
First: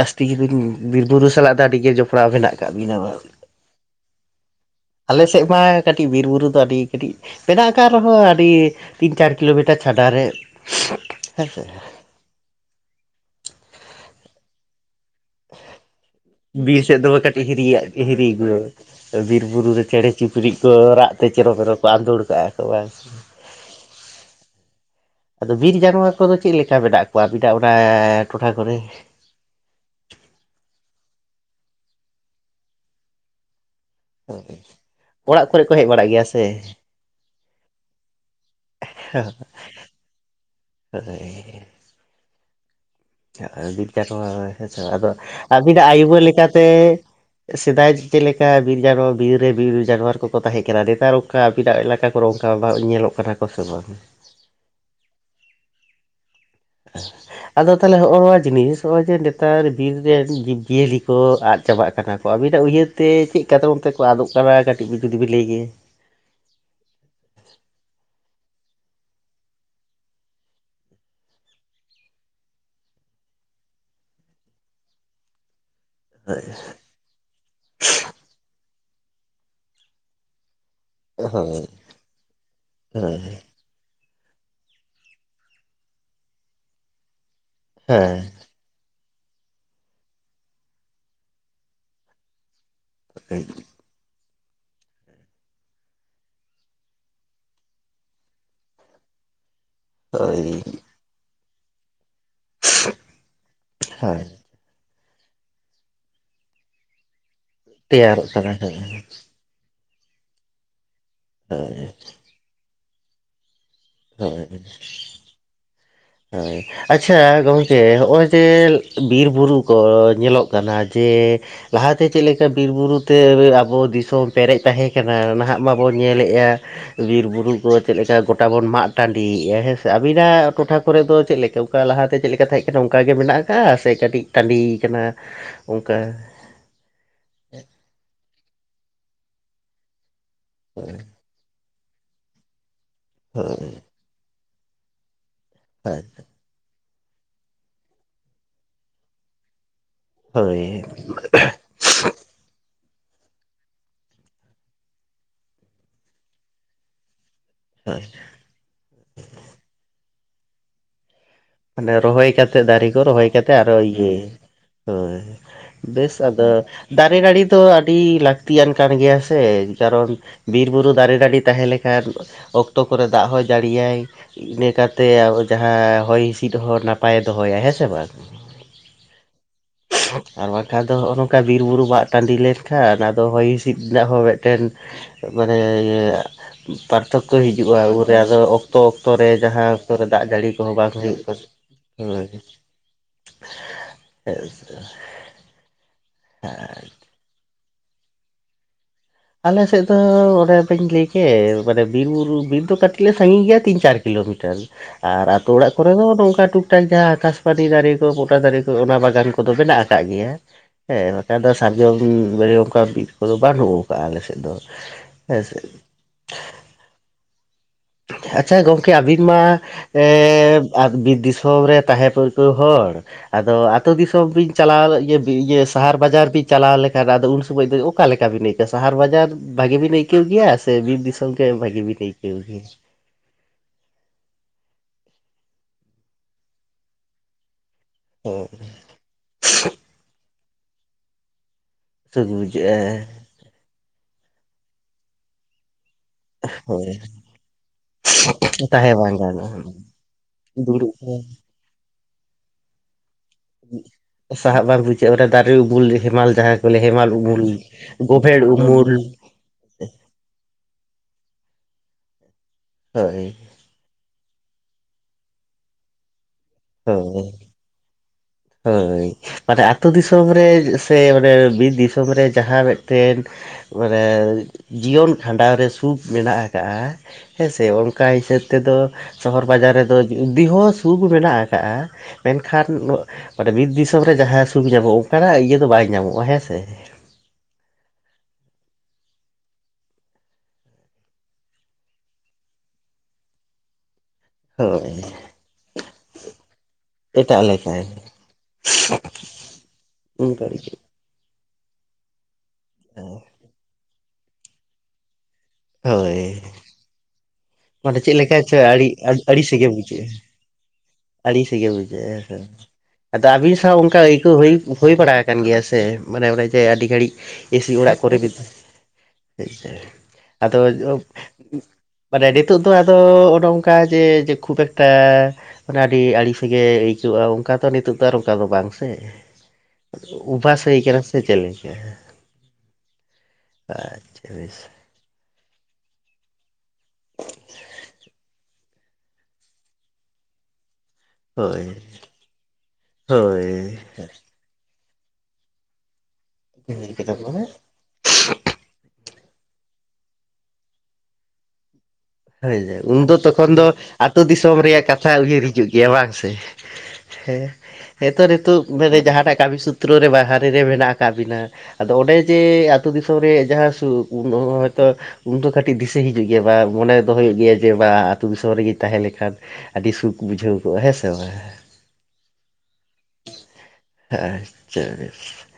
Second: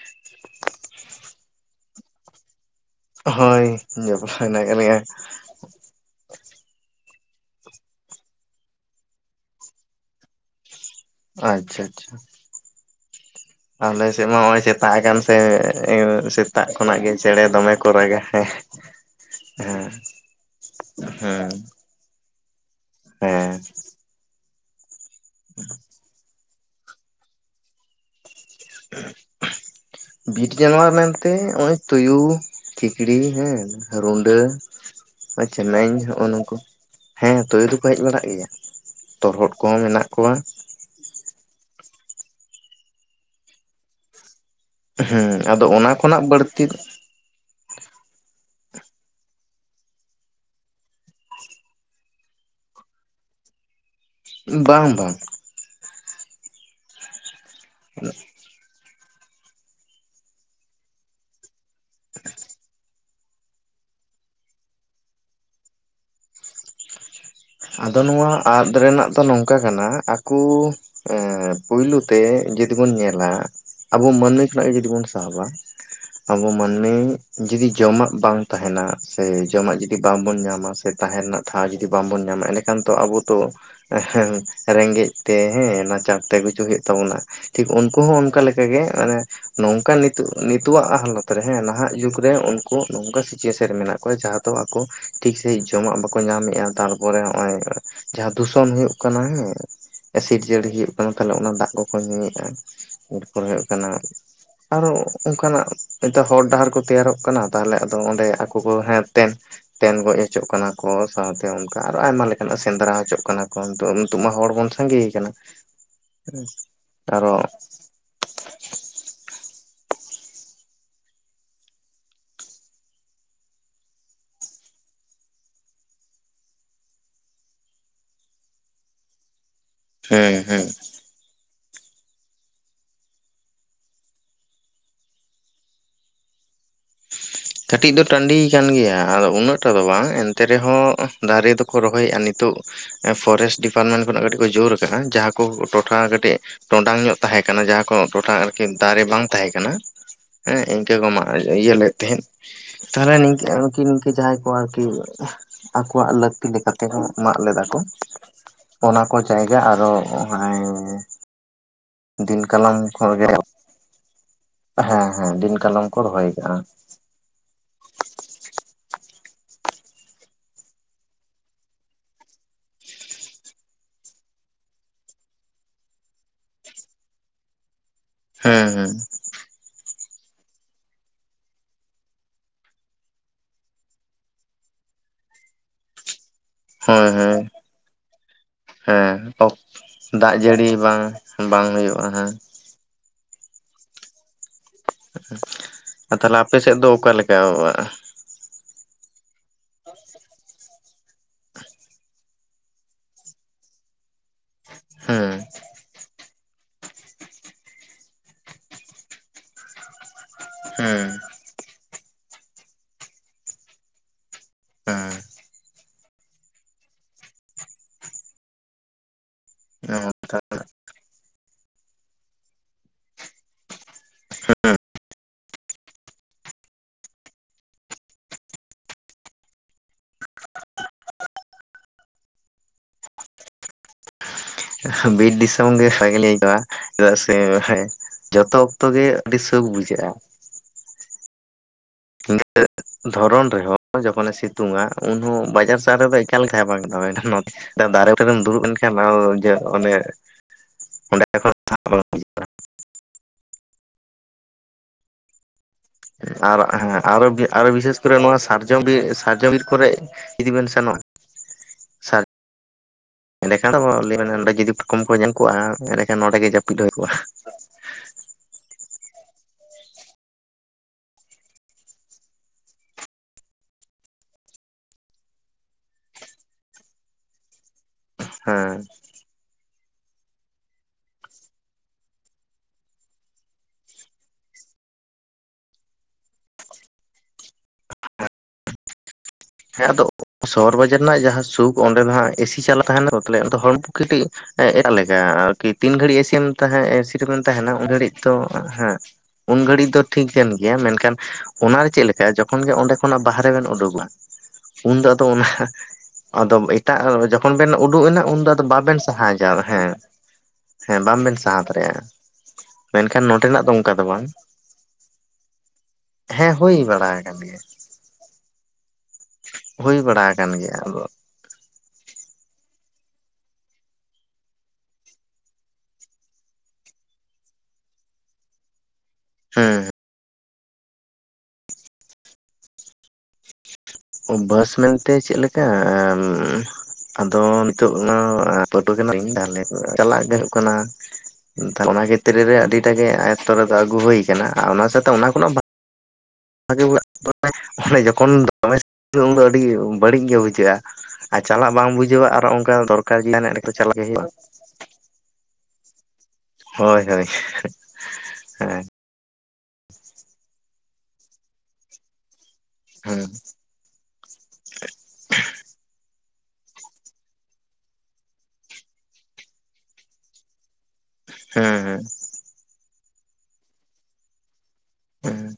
ᱡᱟᱹᱥᱛᱤ ᱜᱤᱵᱤᱱ ᱵᱤᱨ ᱵᱩᱨᱩ ᱥᱟᱞᱟᱜ ᱫᱚ ᱟᱹᱰᱤ ᱜᱮ ᱡᱚᱯᱲᱟᱣ ᱢᱮᱱᱟᱜ ᱠᱟᱜ ᱵᱤᱱᱟ ᱵᱟᱝ?
ᱦᱚᱭ ᱡᱚᱯᱲᱟᱣ ᱢᱟᱴᱮᱱᱟᱜᱠᱟᱜ ᱞᱤᱧᱟ᱾
ᱟᱞᱮ ᱥᱮᱪ ᱢᱟ ᱠᱟᱹᱴᱤᱡ ᱵᱤᱨ ᱵᱩᱨᱩ ᱫᱚ ᱟᱹᱰᱤ ᱠᱟᱹᱴᱤᱡ ᱢᱮᱱᱟᱜ ᱟᱠᱟᱫ ᱨᱮᱦᱚᱸ ᱟᱹᱰᱤ ᱛᱤᱱ ᱪᱟᱨ ᱠᱤᱞᱳᱢᱤᱴᱟᱨ ᱪᱷᱟᱰᱟ ᱨᱮ᱾ [inaudible]
ᱟᱪᱪᱷᱟ ᱟᱪᱪᱷᱟ᱾ ᱟᱞᱮ ᱥᱮᱪ ᱢᱟ ᱱᱚᱜ ᱚᱭ ᱥᱮᱛᱟᱜ ᱟᱠᱟᱱ ᱥᱮ ᱥᱮ ᱮᱸ ᱥᱮᱛᱟᱜ
ᱵᱤᱨ
ᱠᱷᱚᱱᱟᱜ
ᱥᱮᱫ ᱫᱚ
ᱜᱮ ᱪᱮᱬᱮ
ᱠᱟᱹᱴᱤᱡ
ᱫᱚᱢᱮ ᱠᱚ
ᱦᱤᱨᱤᱭᱟᱜ
ᱨᱟᱜᱟ
ᱦᱤᱨᱤ
ᱦᱮᱸ, ᱦᱮᱸ᱾
ᱪᱤᱯᱨᱤᱡ ᱠᱚ ᱨᱟᱜ ᱛᱮ
ᱦᱮᱸ
ᱪᱮᱨᱚ ᱵᱮᱨᱚ ᱠᱚ ᱟᱸᱫᱳᱲ ᱠᱟᱜ-ᱟ ᱠᱚ ᱵᱟᱝ ᱥᱮ?
ᱦᱮᱸ᱾
ᱟᱫᱚ ᱵᱤᱨ ᱡᱟᱱᱚᱣᱟᱨ ᱠᱚᱫᱚ ᱪᱮᱫ ᱞᱮᱠᱟ ᱢᱮᱱᱟᱜ ᱠᱚᱣᱟ ᱟᱵᱤᱱᱟᱜ ᱚᱱᱟ ᱴᱚᱴᱷᱟ ᱠᱚᱨᱮ
[inaudible] ᱵᱤᱴ ᱡᱟᱱᱣᱟᱨ ᱢᱮᱱᱛᱮ ᱱᱚᱜ ᱚᱭ ᱛᱩᱭᱩ ᱠᱷᱤᱠᱲᱤ ᱦᱮᱸ᱾ ᱨᱩᱸᱰᱟᱹ ᱟᱨ
ᱚᱲᱟᱜ ᱠᱚᱨᱮ ᱠᱚ ᱦᱮᱡ
ᱪᱮᱱᱮᱧ
ᱵᱟᱲᱟᱜ ᱜᱮᱭᱟ
ᱱᱚᱜ-ᱚᱭ
ᱥᱮ
ᱱᱚᱝᱠᱩ, ᱦᱮᱸ ᱛᱩᱭᱩ ᱫᱚᱠᱚ ᱦᱮᱡ ᱵᱟᱲᱟᱜ ᱜᱮᱭᱟ᱾ ᱛᱚᱨᱦᱚᱫ ᱠᱚᱦᱚᱸ ᱢᱮᱱᱟᱜ ᱠᱚᱣᱟ᱾
ᱦᱳᱭ᱾ ᱦᱮ ᱟᱨ ᱵᱤᱨ ᱡᱟᱱᱣᱟᱨ ᱦᱮᱥᱮ ᱟᱫᱚ ᱦᱮᱸᱪᱚ ᱟᱫᱚ
ᱦᱮᱸ ᱟᱫᱚ
ᱟᱹᱵᱤᱱᱟᱜ
ᱚᱱᱟ
ᱟᱭ ᱩᱢᱟᱹᱱ
ᱠᱷᱚᱱᱟᱜ ᱵᱟᱹᱲᱛᱤ
ᱞᱮᱠᱟᱛᱮ ᱥᱮᱫᱟᱭ ᱪᱮᱫ ᱞᱮᱠᱟ ᱵᱤᱨ ᱡᱟᱱᱣᱟᱨ ᱵᱤᱨ ᱨᱮ ᱵᱤᱨ ᱡᱟᱱᱣᱟᱨ ᱠᱚᱠᱚ ᱛᱟᱦᱮᱸ ᱠᱟᱱᱟ ᱱᱮᱛᱟᱨ ᱚᱱᱠᱟ ᱟᱹᱵᱤᱱᱟᱜ ᱮᱞᱟᱠᱟ ᱯᱚᱨᱚ ᱚᱱᱠᱟ ᱵᱟᱝ ᱧᱮᱞᱚᱜ ᱠᱟᱱᱟ ᱠᱚ ᱥᱮ ᱵᱟᱝ?
ᱵᱟᱝ ᱵᱟᱝ᱾
ᱟᱫᱚ ᱛᱟᱦᱚᱞᱮ ᱦᱚᱜ-ᱚ ᱱᱚᱣᱟ ᱡᱤᱱᱤᱥ ᱱᱚᱜ-ᱚᱭ ᱡᱮ ᱱᱮ ᱱᱮᱛᱟᱨ ᱵᱤᱨ ᱨᱮᱱ ᱡᱤᱵᱽᱡᱤᱭᱟᱹᱞᱤ ᱠᱚ ᱟᱫ ᱪᱟᱵᱟᱜ ᱠᱟᱱᱟ ᱠᱚ ᱟᱵᱤᱱᱟᱜ ᱩᱭᱦᱟᱹᱨ ᱛᱮ ᱪᱮᱫ ᱪᱤᱠᱟᱹᱛᱮ ᱚᱱᱛᱮ ᱠᱚ ᱟᱫᱚᱜ ᱠᱟᱱᱟ ᱠᱟᱹᱴᱤᱡ ᱡᱩᱫᱤ ᱵᱤᱱ ᱞᱟᱹᱭ ᱜᱮᱭᱟ?
ᱟᱫᱚ ᱱᱚᱣᱟ ᱟᱫ ᱨᱮᱱᱟᱜ ᱫᱚ ᱱᱚᱝᱠᱟ ᱠᱟᱱᱟ ᱟᱠᱚ ᱮᱻ ᱯᱩᱭᱞᱩ ᱛᱮ ᱡᱩᱫᱤ ᱵᱚᱱ ᱧᱮᱞᱟ ᱟᱵᱚ ᱢᱟᱹᱱᱢᱤ ᱠᱷᱚᱱᱟᱜ ᱜᱮ ᱡᱩᱫᱤ ᱵᱚᱱ ᱥᱟᱵᱟ᱾ ᱟᱵᱚ ᱢᱟᱹᱱᱢᱤ ᱡᱩᱫᱤ ᱡᱚᱢᱟᱜ ᱵᱟᱝ ᱛᱟᱦᱮᱱᱟ ᱥᱮ ᱡᱚᱢᱟᱜ ᱡᱩᱫᱤ ᱵᱟᱝᱵᱚᱱ ᱧᱟᱢᱟ ᱥᱮ ᱛᱟᱦᱮᱸ ᱨᱮᱱᱟᱜ
ᱦᱳᱭ
ᱴᱷᱟᱶ ᱡᱩᱫᱤ ᱵᱟᱝᱵᱚᱱ ᱧᱟᱢᱟ ᱮᱸᱰᱮᱠᱷᱟᱱ ᱛᱚ ᱟᱵᱚ ᱛᱚ ᱨᱮᱸᱜᱮᱡ ᱛᱮ ᱦᱮᱸ ᱱᱟᱪᱟᱨ ᱛᱮ ᱜᱩᱡᱩᱜ ᱦᱩᱭᱩᱜ ᱛᱟᱵᱚᱱᱟ᱾ ᱴᱷᱤᱠ ᱩᱱᱠᱩ
ᱦᱳᱭ
ᱦᱚᱸ ᱚᱱᱠᱟ ᱞᱮᱠ ᱚᱱᱠᱮ ᱢᱟᱱᱮ ᱱᱚᱝᱠᱟ ᱱᱤᱛᱚᱜ ᱱᱤᱛᱚᱜ ᱟᱜ ᱦᱟᱞᱚᱛ ᱨᱮ ᱦᱮᱸ ᱱᱟᱦᱟᱜ ᱡᱩᱜᱽ ᱨᱮ ᱚᱱ ᱠᱚᱸᱜ ᱱᱚᱝᱠᱟ
ᱦᱮᱸ
ᱥᱤᱪᱩᱭᱮᱥᱚᱱ ᱨᱮ ᱢᱮᱱᱟᱜ ᱠᱚᱣᱟ ᱡᱟᱦᱟᱸ ᱫᱚ ᱟᱠᱚ ᱴᱷᱤᱠ ᱥᱟᱹᱦᱤᱡ ᱡᱚᱢᱟᱜ ᱵᱟᱠᱚ ᱧᱟᱢᱮᱫ-ᱟ ᱛᱟᱨᱯᱚᱨᱮ [unintelligible] ᱡᱟᱦᱟᱸ ᱫᱷᱩᱥᱚᱱ ᱦᱩᱭᱩᱜ ᱠᱟᱱᱟ ᱦᱮᱸ
ᱦᱳᱭ
ᱥᱤᱨᱡᱟᱹᱲᱤ ᱜᱮ ᱾ ᱟᱫᱚ ᱛᱟᱦᱚᱞᱮ ᱚᱱᱟ ᱫᱟᱜ ᱠᱚᱠᱚ ᱧᱩᱭᱮᱜ-ᱟ ᱮᱨᱯᱚᱨᱮ ᱦᱩᱭᱩᱜ ᱠᱟᱱᱟ
ᱦᱳᱭ
᱾ ᱟᱨᱚ ᱚᱱᱠᱟᱱᱟᱜ ᱱᱤᱛᱟᱨ ᱦᱚᱨ ᱰᱟᱦᱟᱨ ᱠᱚ ᱛᱮᱭᱟᱨᱚᱜ ᱠᱟᱱᱟ ᱾ ᱛᱟᱦᱚᱞᱮ ᱟᱫᱚ ᱚᱸᱰᱮ
ᱛᱮᱭᱟᱨᱚᱜ ᱠᱟᱱᱟ
ᱟᱠᱚ ᱠᱚ ᱦᱮᱸ ᱛᱮᱱ, ᱛᱮᱱ ᱜᱚᱡ ᱦᱚᱪᱚᱜ ᱠᱟᱱᱟ ᱠᱚ ᱥᱟᱶᱛᱮ
ᱦᱳᱭ
ᱚᱱᱠᱟ ᱚᱱᱠᱟ ᱞᱮᱠᱟᱱᱟᱜ ᱥᱮᱸᱫᱽᱨᱟ ᱦᱚᱪᱚᱜ ᱠᱟᱱᱟ ᱠᱚ ᱱᱤᱛᱚᱜ ᱱᱤᱛᱚᱜ ᱢᱟ
ᱦᱳᱭ
ᱦᱚᱲ ᱵᱚᱱ ᱥᱟᱸᱜᱮ ᱟᱠᱟᱱᱟ ᱾
ᱦᱳᱭ ᱟᱪᱪᱷᱟ ᱜᱚᱝᱠᱮ ᱦᱚᱜ-ᱚᱭ ᱥᱮᱞ ᱵᱤᱨ ᱵᱩᱨᱩ ᱠᱚ ᱧᱮᱞᱚᱜ ᱠᱟᱱᱟ ᱡᱮ ᱞᱟᱦᱟᱛᱮ ᱪᱮᱞᱠᱟ ᱵᱤᱨ ᱵᱩᱨᱩᱛᱮ ᱟᱵᱚ ᱫᱤᱥᱚᱢ ᱯᱮᱨᱮᱡ ᱛᱟᱦᱮᱸ ᱠᱟᱱᱟ ᱱᱟᱦᱟᱜ ᱢᱟᱵᱚᱱ ᱧᱮᱞᱮᱜ-ᱟ ᱾ ᱵᱤᱨ ᱵᱩᱨᱩ ᱠᱚ ᱪᱮᱞᱠᱟ ᱜᱚᱴᱟ ᱵᱚᱱ ᱢᱟᱜ ᱴᱟᱺᱰᱤᱭᱮᱜ-ᱟ ᱦᱮᱸᱥᱮ
ᱦᱮᱸ
ᱟᱵᱤᱱᱟᱜ
ᱦᱮᱸ
ᱴᱚᱴᱷᱟ ᱠᱚᱨᱮ ᱫᱚ ᱪᱮᱫ ᱞᱮᱠᱟ ᱚᱱᱠᱟ ᱞᱟᱦᱟᱛᱮ ᱪᱮᱜ ᱞᱮᱠᱟ ᱛᱟᱦᱮᱸ ᱠᱟᱱᱟ ᱚᱱᱠᱟ ᱜᱮ ᱢᱮᱱᱟᱜ ᱠᱟᱜᱼᱟ ᱥᱮ ᱠᱟᱹᱴᱤᱡ ᱴᱟᱹᱰᱤᱭ ᱠᱟᱱᱟ? ᱚᱱᱠᱟ
ᱠᱟᱹᱴᱤᱡ ᱫᱚ ᱴᱟᱺᱰᱤᱭ ᱠᱟᱱ ᱜᱮᱭᱟ ᱟᱫᱚ ᱩᱱᱟᱹᱜᱴᱟ ᱫᱚ ᱵᱟᱝ ᱮᱱᱛᱮ ᱨᱮᱦᱚᱸ ᱫᱟᱨᱮ ᱫᱚᱠᱚ ᱨᱚᱦᱚᱭᱮᱜᱼᱟ ᱱᱤᱛᱚᱜ
ᱦᱳᱭ
ᱯᱷᱚᱨᱮᱥᱴ ᱰᱤᱯᱟᱨᱴᱢᱮᱱᱴ ᱠᱷᱚᱱᱟᱜ ᱠᱟᱹᱴᱤᱡ ᱠᱚ ᱡᱳᱨ ᱠᱟᱜ-ᱟ ᱡᱟᱦᱟᱸ ᱠᱩ ᱴᱚᱴᱷᱟ ᱠᱟᱹᱴᱤᱡ ᱴᱚᱸᱰᱟᱝ ᱧᱚᱜ ᱛᱟᱦᱮᱸ ᱠᱟᱱᱟ ᱡᱟᱦᱟᱸ ᱠᱚ ᱴᱚᱴᱷᱟ ᱟᱨᱠᱤ ᱫᱟᱨᱮ ᱵᱟᱝ ᱛᱟᱦᱮᱸ ᱠᱟᱱᱟ ᱾ ᱮᱸ
ᱦᱳᱭ
ᱤᱱᱠᱟᱹ ᱠᱚ ᱢᱟᱜ ᱤᱭᱟᱹ ᱞᱮᱫ ᱛᱮᱦᱮᱸᱫ ᱾ ᱛᱟᱦᱚᱞᱮ ᱱᱤᱝᱠᱟᱹ ᱟᱨᱠᱤ ᱱᱤᱝᱠᱟᱹ ᱡᱟᱦᱟᱸᱭ ᱠᱚ ᱟᱨᱠᱤ ᱟᱠᱚᱣᱟᱜ ᱞᱟᱹᱠᱛᱤ ᱞᱮᱠᱟᱛᱮ ᱦᱚᱸ ᱢᱟᱜ ᱞᱮᱫᱟ ᱠᱚ
ᱦᱳᱭ
ᱚᱱᱟ ᱠᱚ ᱡᱟᱭᱜᱟ ᱟᱨᱚ ᱦᱟᱸᱜ ᱟᱭ
ᱢᱟᱱᱮ ᱨᱚᱦᱚᱭ ᱠᱟᱛᱮᱜ ᱫᱟᱹᱨᱤ ᱠᱚ ᱨᱚᱦᱚᱭ ᱠᱟᱛᱮ ᱟᱨᱚ ᱤᱭᱟᱹ
ᱦᱮᱸ
ᱦᱳᱭ
ᱦᱮᱸ ᱫᱤᱱ ᱠᱟᱞᱚᱢ ᱠᱚ
ᱵᱮᱥ
ᱨᱚᱦᱚᱭ
ᱟᱫᱚ
ᱠᱟᱜᱼᱟ
ᱫᱟᱨᱮ ᱱᱟᱹᱲᱤ ᱫᱚ ᱟᱹᱰᱤ ᱞᱟᱹᱠᱛᱤᱭᱟᱱ ᱠᱟᱱ ᱜᱮᱭᱟ ᱥᱮ ᱠᱟᱨᱚᱱ ᱵᱤᱨᱼᱵᱩᱨᱩ ᱫᱟᱨᱮ ᱱᱟᱹᱰᱤ ᱛᱟᱦᱮᱸ ᱞᱮᱠᱷᱟᱱ ᱚᱠᱛᱚ ᱠᱚᱨᱮ ᱫᱟᱜ ᱦᱚᱸᱭ ᱡᱟᱹᱲᱤᱭᱟᱭ ᱾ ᱤᱱᱟᱹ ᱠᱟᱛᱮ ᱟᱵᱚ ᱡᱟᱦᱟᱸ ᱦᱚᱭ ᱦᱤᱥᱤᱫ ᱦᱚᱸ ᱱᱟᱯᱟᱭᱮ ᱫᱚᱦᱚᱭᱟ ᱦᱮᱸ ᱥᱮ ᱵᱟᱝ?
ᱦᱮᱸ ᱦᱮᱸ ᱾
ᱟᱨ ᱵᱟᱝᱠᱷᱟᱱ ᱫᱚ ᱦᱚᱜᱼᱚ ᱱᱚᱝᱠᱟ ᱵᱤᱨᱼᱵᱩᱨᱩ ᱢᱟᱜ ᱴᱟᱺᱰᱤ ᱞᱮᱱᱠᱷᱟᱱ ᱟᱫᱚ ᱦᱚᱭ ᱦᱤᱸᱥᱤᱫ ᱨᱮᱱᱟᱜ ᱦᱚᱸ ᱢᱤᱫᱴᱮᱱ ᱢᱟᱱᱮ [unintelligible]
ᱦᱳᱭ
ᱯᱟᱨᱛᱷᱚᱠᱠᱚ
ᱦᱳᱭ
ᱦᱤᱡᱩᱜᱼᱟ ᱩᱱᱨᱮ ᱟᱫᱚ ᱚᱠᱛᱚ ᱚᱠᱛᱚ ᱨᱮ
ᱦᱮᱸ
ᱡᱟᱦᱟᱸ ᱚᱠᱛᱚ ᱨᱮ ᱫᱟᱜ ᱡᱟᱹᱲᱤ ᱠᱚᱦᱚᱸ ᱵᱟᱝ ᱦᱩᱭᱩᱜ ᱠᱟᱱᱟ
ᱵᱟᱝ ᱦᱩᱭᱩᱜᱼᱟ ᱦᱮᱸ
ᱦᱳᱭ
᱾
[inaudible]
ᱟᱨ ᱛᱟᱦᱚᱞᱮ ᱟᱯᱮ ᱥᱮᱫ ᱫᱚ ᱚᱠᱟᱞᱮᱠᱟ?
ᱟᱞᱮᱥᱮᱫ ᱫᱚ ᱚᱸᱱᱮ ᱵᱟᱹᱧ ᱞᱟᱹᱭ ᱠᱮᱜ ᱢᱟᱱᱮ ᱵᱤᱨᱵᱩᱨᱩ ᱵᱤᱨ ᱫᱚ ᱠᱟᱹᱴᱤᱡ ᱞᱮ ᱥᱟᱹᱜᱤᱧ ᱜᱮᱭᱟ ᱛᱤᱱ ᱪᱟᱨ ᱠᱤᱞᱳᱢᱤᱴᱟᱨ ᱾ ᱟᱨ
ᱦᱮᱸ
ᱟᱹᱛᱩ ᱚᱲᱟᱜ ᱠᱚᱨᱮ ᱫᱚ ᱱᱚᱝᱠᱟ ᱴᱩᱠ ᱴᱟᱠ ᱡᱟᱦᱟᱸ ᱟᱠᱟᱥᱯᱟᱱᱤ ᱫᱟᱨᱮ ᱠᱚ ᱢᱚᱴᱟ ᱫᱟᱨᱮ ᱠᱚ ᱚᱱᱟ ᱵᱟᱜᱟᱱ ᱠᱚᱫᱚ ᱢᱮᱱᱟᱜ ᱠᱟᱜ ᱜᱮᱭᱟ ᱾ ᱦᱮᱸ ᱵᱟᱠᱷᱟᱱ ᱫᱚ ᱥᱟᱨᱡᱚᱢ ᱵᱤ-ᱵᱤᱨ ᱠᱚᱫᱚ ᱚᱱᱠᱟ ᱵᱤᱨ ᱠᱚᱫᱚ ᱵᱟᱹᱱᱩᱜ ᱠᱟᱫᱟ ᱟᱞᱮ ᱥᱮᱜ ᱫᱚ ᱾
ᱦᱮᱸ
ᱦᱮᱸ ᱥᱮ ᱟᱪᱪᱷᱟ ᱜᱚᱝᱠᱮ ᱟᱵᱤᱱ ᱢᱟ
ᱦᱮᱸ
ᱮᱸ ᱟᱜ-ᱵᱤᱨ ᱫᱤᱥᱚᱢ ᱨᱮ ᱛᱟᱦᱮᱸ ᱯᱟᱹ ᱠᱟᱹᱣ ᱦᱚᱲ ᱾ ᱟᱫᱚ ᱟᱛᱳ ᱫᱤᱥᱚᱢ ᱵᱤᱱ ᱪᱟᱞᱟᱣ ᱤᱭᱟᱹ ᱤᱭᱟᱹ ᱥᱟᱦᱟᱨ ᱵᱟᱡᱟᱨ ᱵᱤᱱ ᱪᱟᱞᱟᱣ ᱞᱮᱠᱷᱟᱱ ᱟᱫᱚ ᱩᱱ ᱥᱚᱢᱚᱭ ᱫᱚ ᱚᱠᱟᱞᱮᱠᱟ ᱵᱤᱱ ᱟᱹᱭ ᱥᱟᱦᱟᱨ ᱵᱟᱡᱟᱨ ᱵᱷᱟᱹᱜᱤ ᱵᱤᱱ ᱟᱹᱭᱠᱟᱹᱣ ᱜᱮᱭᱟ ᱥᱮ ᱵᱤᱨ ᱫᱤᱥᱚᱢ ᱜᱮ ᱵᱷᱟᱹᱜᱤ ᱵᱤᱱ ᱟᱹᱭᱠᱟᱹᱣ ᱜᱮᱭᱟ?
ᱵᱤᱨ ᱫᱤᱥᱚᱢ ᱜᱮ ᱵᱷᱟᱹᱜᱤᱞᱤᱧ ᱟᱹᱭᱠᱟᱹᱣᱟ ᱪᱮᱫᱟᱜ ᱥᱮ ᱡᱚᱛᱚ ᱡᱚᱛᱚ ᱜᱮ ᱟᱹᱰᱤ ᱥᱩᱠ ᱵᱩᱡᱷᱟᱹᱜᱼᱟ ᱾
ᱥᱩᱠ ᱵᱩᱡᱷᱟᱹᱜᱼᱟ
ᱫᱷᱚᱨᱚᱱ ᱨᱮᱦᱚᱸ ᱡᱚᱠᱷᱚᱱᱮ ᱥᱤᱛᱩᱝᱟ ᱩᱱᱦᱚᱸ ᱵᱟᱡᱟᱨ ᱥᱟᱦᱟᱨ ᱨᱮᱫᱚ ᱮᱠᱟᱞ ᱛᱟᱦᱮᱸᱱ ᱵᱟᱝ
ᱦᱳᱭ
ᱜᱟᱱᱚᱜ-ᱟ ᱫᱟᱨᱮ ᱠᱩᱴᱟᱹᱨᱮᱢ ᱫᱩᱲᱩᱵ ᱮᱱᱠᱷᱟᱱ
ᱛᱟᱦᱮᱸ ᱵᱟᱝ ᱜᱟᱱᱚᱜᱼᱟ
ᱚᱱᱮ
ᱫᱩᱲᱩᱵ ᱦᱮᱸ
[inaudible]
ᱥᱟᱦᱟᱜ ᱵᱟᱝ ᱵᱩᱡᱷᱟᱹᱜᱼᱟ [unintelligible] ᱫᱟᱨᱮ ᱩᱢᱩᱞ ᱦᱮᱢᱟᱞ ᱡᱟᱦᱟᱸ
ᱟᱨ
ᱠᱚ ᱞᱮᱭᱟ
ᱦᱮᱸ
ᱦᱮᱢᱟᱞ
ᱟᱨᱚ
ᱩᱢᱩᱞ
ᱟᱨᱚ ᱵᱤᱥᱮᱥ ᱠᱚᱨᱮ ᱱᱚᱣᱟ
ᱜᱚᱵᱷᱮᱲ
ᱥᱟᱨᱡᱚᱢ
ᱩᱢᱩᱞ
ᱵᱤᱨ ᱥᱟᱨᱡᱚᱢ ᱵᱤᱨ ᱠᱚᱨᱮ ᱡᱩᱫᱤ ᱵᱮᱱ ᱥᱮᱱᱚᱜ ᱥᱟᱨ
ᱦᱳᱭ
ᱮᱸᱰᱮᱠᱷᱟᱱ ᱫᱚ ᱞᱟᱹᱭ ᱱᱚᱰᱮ ᱡᱩᱫᱤ ᱯᱚᱠᱚᱢ ᱠᱚ ᱧᱮᱞ ᱠᱚᱜᱼᱟ ᱮᱸᱰᱮᱠᱷᱟᱱ ᱱᱚᱸᱰᱮ ᱜᱮ ᱡᱟᱹᱯᱤᱫ ᱦᱩᱭ ᱠᱚᱜᱼᱟ᱾
ᱦᱳᱭ ᱦᱳᱭ ᱢᱟᱱᱮ ᱟᱹᱛᱩ ᱫᱤᱥᱚᱢ ᱨᱮ ᱥᱮ ᱢᱟᱱᱮ ᱵᱤᱨ ᱫᱤᱥᱚᱢ ᱨᱮ ᱡᱟᱦᱟᱸ ᱢᱤᱜᱴᱮᱱ ᱢᱟᱱᱮ ᱡᱤᱭᱚᱱ ᱠᱷᱟᱸᱰᱟᱣ ᱨᱮ ᱥᱩᱠ ᱢᱮᱱᱟᱜ ᱠᱟᱜᱼᱟ ᱦᱮᱸ ᱥᱮ ᱠᱟᱭ ᱦᱤᱥᱟᱹᱵ ᱛᱮᱫᱚ
ᱦᱮᱸ
ᱥᱚᱦᱚᱨ ᱵᱟᱡᱟᱨ ᱨᱮᱫᱚ ᱡᱩᱫᱤ ᱦᱚ ᱥᱩᱠ ᱢᱮᱱᱟᱜ ᱠᱟᱜᱼᱟ ᱢᱮᱱᱟᱠᱷᱟᱱ ᱢᱟᱱᱮ ᱵᱤᱨ ᱫᱤᱥᱚᱢ ᱨᱮ ᱡᱟᱦᱟᱸ ᱥᱩᱠ ᱧᱟᱢᱚᱜᱼᱟ ᱚᱱᱠᱟᱱᱟᱜ ᱤᱭᱟᱹ ᱫᱚ ᱵᱟᱭ ᱧᱟᱢᱚᱜᱼᱟ ᱦᱮᱸ ᱥᱮ᱾
ᱦᱮᱸ ᱟᱫᱚ ᱥᱚᱦᱚᱨ ᱵᱟᱡᱟᱨ ᱨᱮᱱᱟᱜ ᱡᱟᱦᱟᱸ ᱥᱩᱠ ᱚᱸᱰᱮ ᱫᱚ ᱦᱟᱸᱜ ᱮᱥᱤ ᱪᱟᱞᱟᱣ ᱛᱟᱦᱮᱸ ᱱᱟᱛᱚ ᱦᱚᱲᱢᱚ ᱠᱟᱹᱴᱤᱜ
ᱦᱳᱭ
ᱮᱴᱟᱜ ᱞᱮᱠᱟ ᱟᱨᱠᱤ ᱛᱤᱱ ᱜᱷᱟᱹᱲᱤᱜ ᱮᱥᱤᱢ ᱛᱟᱦᱮᱸ ᱮᱥᱤ ᱨᱮᱢ
ᱮᱴᱟᱜ
ᱛᱟᱦᱮᱸᱱᱟ
ᱞᱮᱠᱟ
ᱩᱱ ᱜᱷᱟᱹᱲᱤᱜ ᱛᱚ ᱦᱮᱸ ᱩᱱ ᱜᱷᱟᱹᱲᱤᱜ ᱫᱚ ᱴᱷᱤᱠ
ᱚᱱᱠᱟ
ᱠᱟᱱ ᱜᱮᱭᱟ ᱢᱮᱱᱠᱷᱟᱱ ᱚᱱᱟᱨᱮ ᱪᱮᱫᱞᱮᱠᱟ ᱡᱚᱠᱷᱚᱱ ᱜᱮ ᱚᱸᱰᱮ ᱠᱷᱚᱱᱟᱜ ᱵᱟᱦᱨᱮ ᱵᱤᱱ ᱚᱰᱳᱜᱚᱜ-ᱟ ᱩᱱᱫᱚ ᱟᱫᱚ ᱚᱱᱟ,
ᱦᱳᱭ
ᱫᱚᱢ ᱮᱴᱟᱜ ᱚ ᱡᱚᱠᱷᱚᱱ ᱵᱮᱱ
ᱚᱸᱰᱮ
ᱩᱰᱩᱠ
ᱪᱮᱜ
ᱮᱱᱟ
ᱞᱮᱠᱟ
ᱩᱱᱫᱚ
ᱪᱚ
ᱟᱫᱚ
ᱟᱹᱲᱤ
ᱵᱟᱵᱮᱱ
ᱟᱹᱰ
ᱥᱟᱦᱟ
ᱟᱹᱲᱤᱥ
ᱡᱟᱣᱨᱟ
ᱜᱮ
ᱦᱮᱸ
ᱵᱩᱡᱷᱟᱹᱜᱼᱟ᱾
ᱦᱮᱸ ᱵᱟᱝᱵᱮᱱ
ᱟᱹᱲᱤᱥ
ᱥᱟᱦᱟ
ᱜᱮ
ᱫᱟᱲᱮᱭᱟᱜᱼᱟ
ᱵᱩᱡᱷᱟᱜᱼᱟ ᱦᱮᱸ ᱥᱮ᱾
ᱢᱮᱱᱠᱷᱟᱱ
ᱟᱫᱚ ᱟᱹᱵᱤᱱ
ᱱᱚᱸᱰᱮᱱᱟᱜ ᱫᱚ
ᱥᱟᱶ ᱚᱱᱠᱟ
ᱫᱚ ᱵᱟᱝ
ᱟᱹᱭᱠᱟᱹᱣ ᱦᱩᱭ ᱦᱳᱭ ᱵᱟᱲᱟ ᱟᱠᱟᱱ ᱜᱮᱭᱟ ᱥᱮ ᱢᱟᱱᱮ ᱚᱱᱮ
ᱦᱮᱸ
ᱡᱮ
ᱦᱩᱭ
ᱟᱹᱰᱤ
ᱵᱟᱲᱟ
ᱜᱷᱟᱹᱲᱤᱜ
ᱟᱠᱟᱱ ᱜᱮᱭᱟ
ᱮᱥᱤ ᱚᱲᱟᱜ ᱠᱚᱨᱮ ᱜᱮ ᱦᱮᱸᱥᱮ
ᱦᱩᱭ ᱵᱟᱲᱟ ᱟᱠᱟᱱ
ᱟᱫᱚ
ᱜᱮᱭᱟ
ᱢᱟᱱᱮ ᱱᱤᱛᱚᱜ ᱫᱚ ᱟᱫᱚ ᱚᱱᱮ ᱚᱱᱠᱟ ᱡᱮ ᱡᱮ ᱠᱷᱩᱵ ᱮᱠᱴᱟ ᱢᱟᱱᱮ ᱟᱹᱰᱤ ᱟᱹᱲᱤᱥ ᱜᱮ ᱟᱹᱭᱠᱟᱹᱜᱼᱟ ᱚᱱᱠᱟ ᱫᱚ ᱱᱤᱛᱳ ᱫᱚ ᱟᱨ ᱚᱱᱠᱟ ᱫᱚ ᱵᱟᱝ ᱥᱮ᱾
ᱦᱮᱸ,
ᱚᱵᱷᱟᱥ ᱦᱩᱭ ᱠᱟᱱᱟ ᱥᱮ ᱪᱮᱫ ᱞᱮᱠᱟ? ᱟᱪᱪᱷᱟ ᱵᱮᱥ
ᱚᱵᱷᱟᱥ ᱢᱮᱱᱛᱮ ᱪᱮᱫᱞᱮᱠᱟ ᱟᱸ ᱟᱫᱚ ᱱᱤᱛᱚᱜ ᱫᱚ, [unintelligible] ᱠᱟᱱᱟᱞᱤᱧ ᱛᱟᱦᱚᱞᱮ ᱪᱟᱞᱟᱜ ᱜᱮ ᱦᱩᱭᱩᱜ ᱠᱟᱱᱟ᱾
ᱦᱳᱭ
[unintelligible] ᱚᱱᱟ ᱠᱷᱮᱛᱨᱮ ᱨᱮ ᱟᱹᱰᱤᱴᱟᱜ ᱜᱮ
ᱦᱳᱭ
ᱟᱭᱚᱛᱚ ᱨᱮᱫᱚ ᱟᱹᱜᱩ ᱦᱳᱭ ᱠᱟᱱᱟ, ᱚᱱᱟ ᱥᱟᱶᱛᱮ ᱚᱱᱟ ᱠᱷᱚᱱᱟᱜ ᱵᱟᱝ
ᱦᱳᱭ
[inaudible] ᱚᱱᱮ ᱡᱚᱠᱷᱚᱱ ᱫᱚᱢᱮ ᱥᱤᱛᱩᱝ ᱩᱱ ᱫᱚ ᱟᱹᱰᱤ ᱵᱟᱹᱲᱤᱜ ᱜᱮ ᱵᱩᱡᱷᱟᱹᱜᱼᱟ᱾ ᱟ ᱪᱟᱞᱟᱜ ᱵᱟᱝ ᱵᱩᱡᱷᱟᱹᱣᱟ ᱟᱨ ᱚᱱᱠᱟ ᱫᱚᱨᱠᱟᱨ ᱞᱮ ᱮᱱᱠᱷᱟᱱ ᱪᱟᱞᱟᱜ ᱜᱮ ᱦᱩᱭᱩᱜᱼᱟ᱾
ᱠᱚᱢ ᱨᱮᱭᱟᱜ ᱠᱟᱛ ᱦᱮᱸ ᱩᱭᱦᱟᱹᱨ ᱦᱤᱡᱩᱜ ᱜᱮᱭᱟ ᱵᱟᱝ ᱥᱮ,
ᱦᱳᱭ ᱦᱳᱭ
ᱦᱮᱸ ᱦᱮᱸᱛᱚ ᱱᱤᱛᱳ
ᱦᱮᱸ
ᱢᱟᱱᱮ ᱡᱟᱦᱟᱸᱴᱱᱟᱜ ᱠᱟᱹᱢᱤ ᱥᱩ ᱛᱨᱚ ᱨᱮ ᱵᱟᱦᱨᱮ ᱨᱮ ᱢᱮᱱᱟᱜ ᱟᱠᱟᱜ ᱵᱤᱱᱟ, ᱟᱫᱚ ᱚᱸᱰᱮ ᱡᱮ ᱟᱹᱛᱩ ᱫᱤᱥᱚᱢ
ᱦᱮᱸ
ᱨᱮ ᱡᱟᱦᱟᱸ ᱥᱩᱠ ᱛᱚ ᱩᱱᱫᱚ ᱠᱟᱹᱴᱤᱜ ᱫᱤᱥᱟᱹ ᱦᱤᱡᱩᱜ ᱜᱮᱭᱟ ᱵᱟ ᱢᱚᱱᱮ ᱫᱚᱦᱚ ᱦᱩᱭᱩᱜ ᱜᱮᱭᱟ ᱡᱮ ᱵᱟᱝ ᱟᱹᱛᱩ ᱫᱤᱥᱚᱢ ᱨᱮᱜᱮᱧ ᱛᱟᱦᱮᱸ ᱞᱮᱠᱷᱟᱱ ᱟᱹᱰᱤ ᱥᱩᱠ ᱵᱩᱡᱷᱟᱹᱣ ᱠᱚᱜᱼᱟ ᱦᱮᱸᱥᱮ ᱵᱟᱝ᱾
ᱦᱮᱸ ᱦᱮᱸ᱾
ᱦᱮᱸ ᱟᱪᱪᱷᱶᱟ ᱵᱮᱱ
ᱩᱸ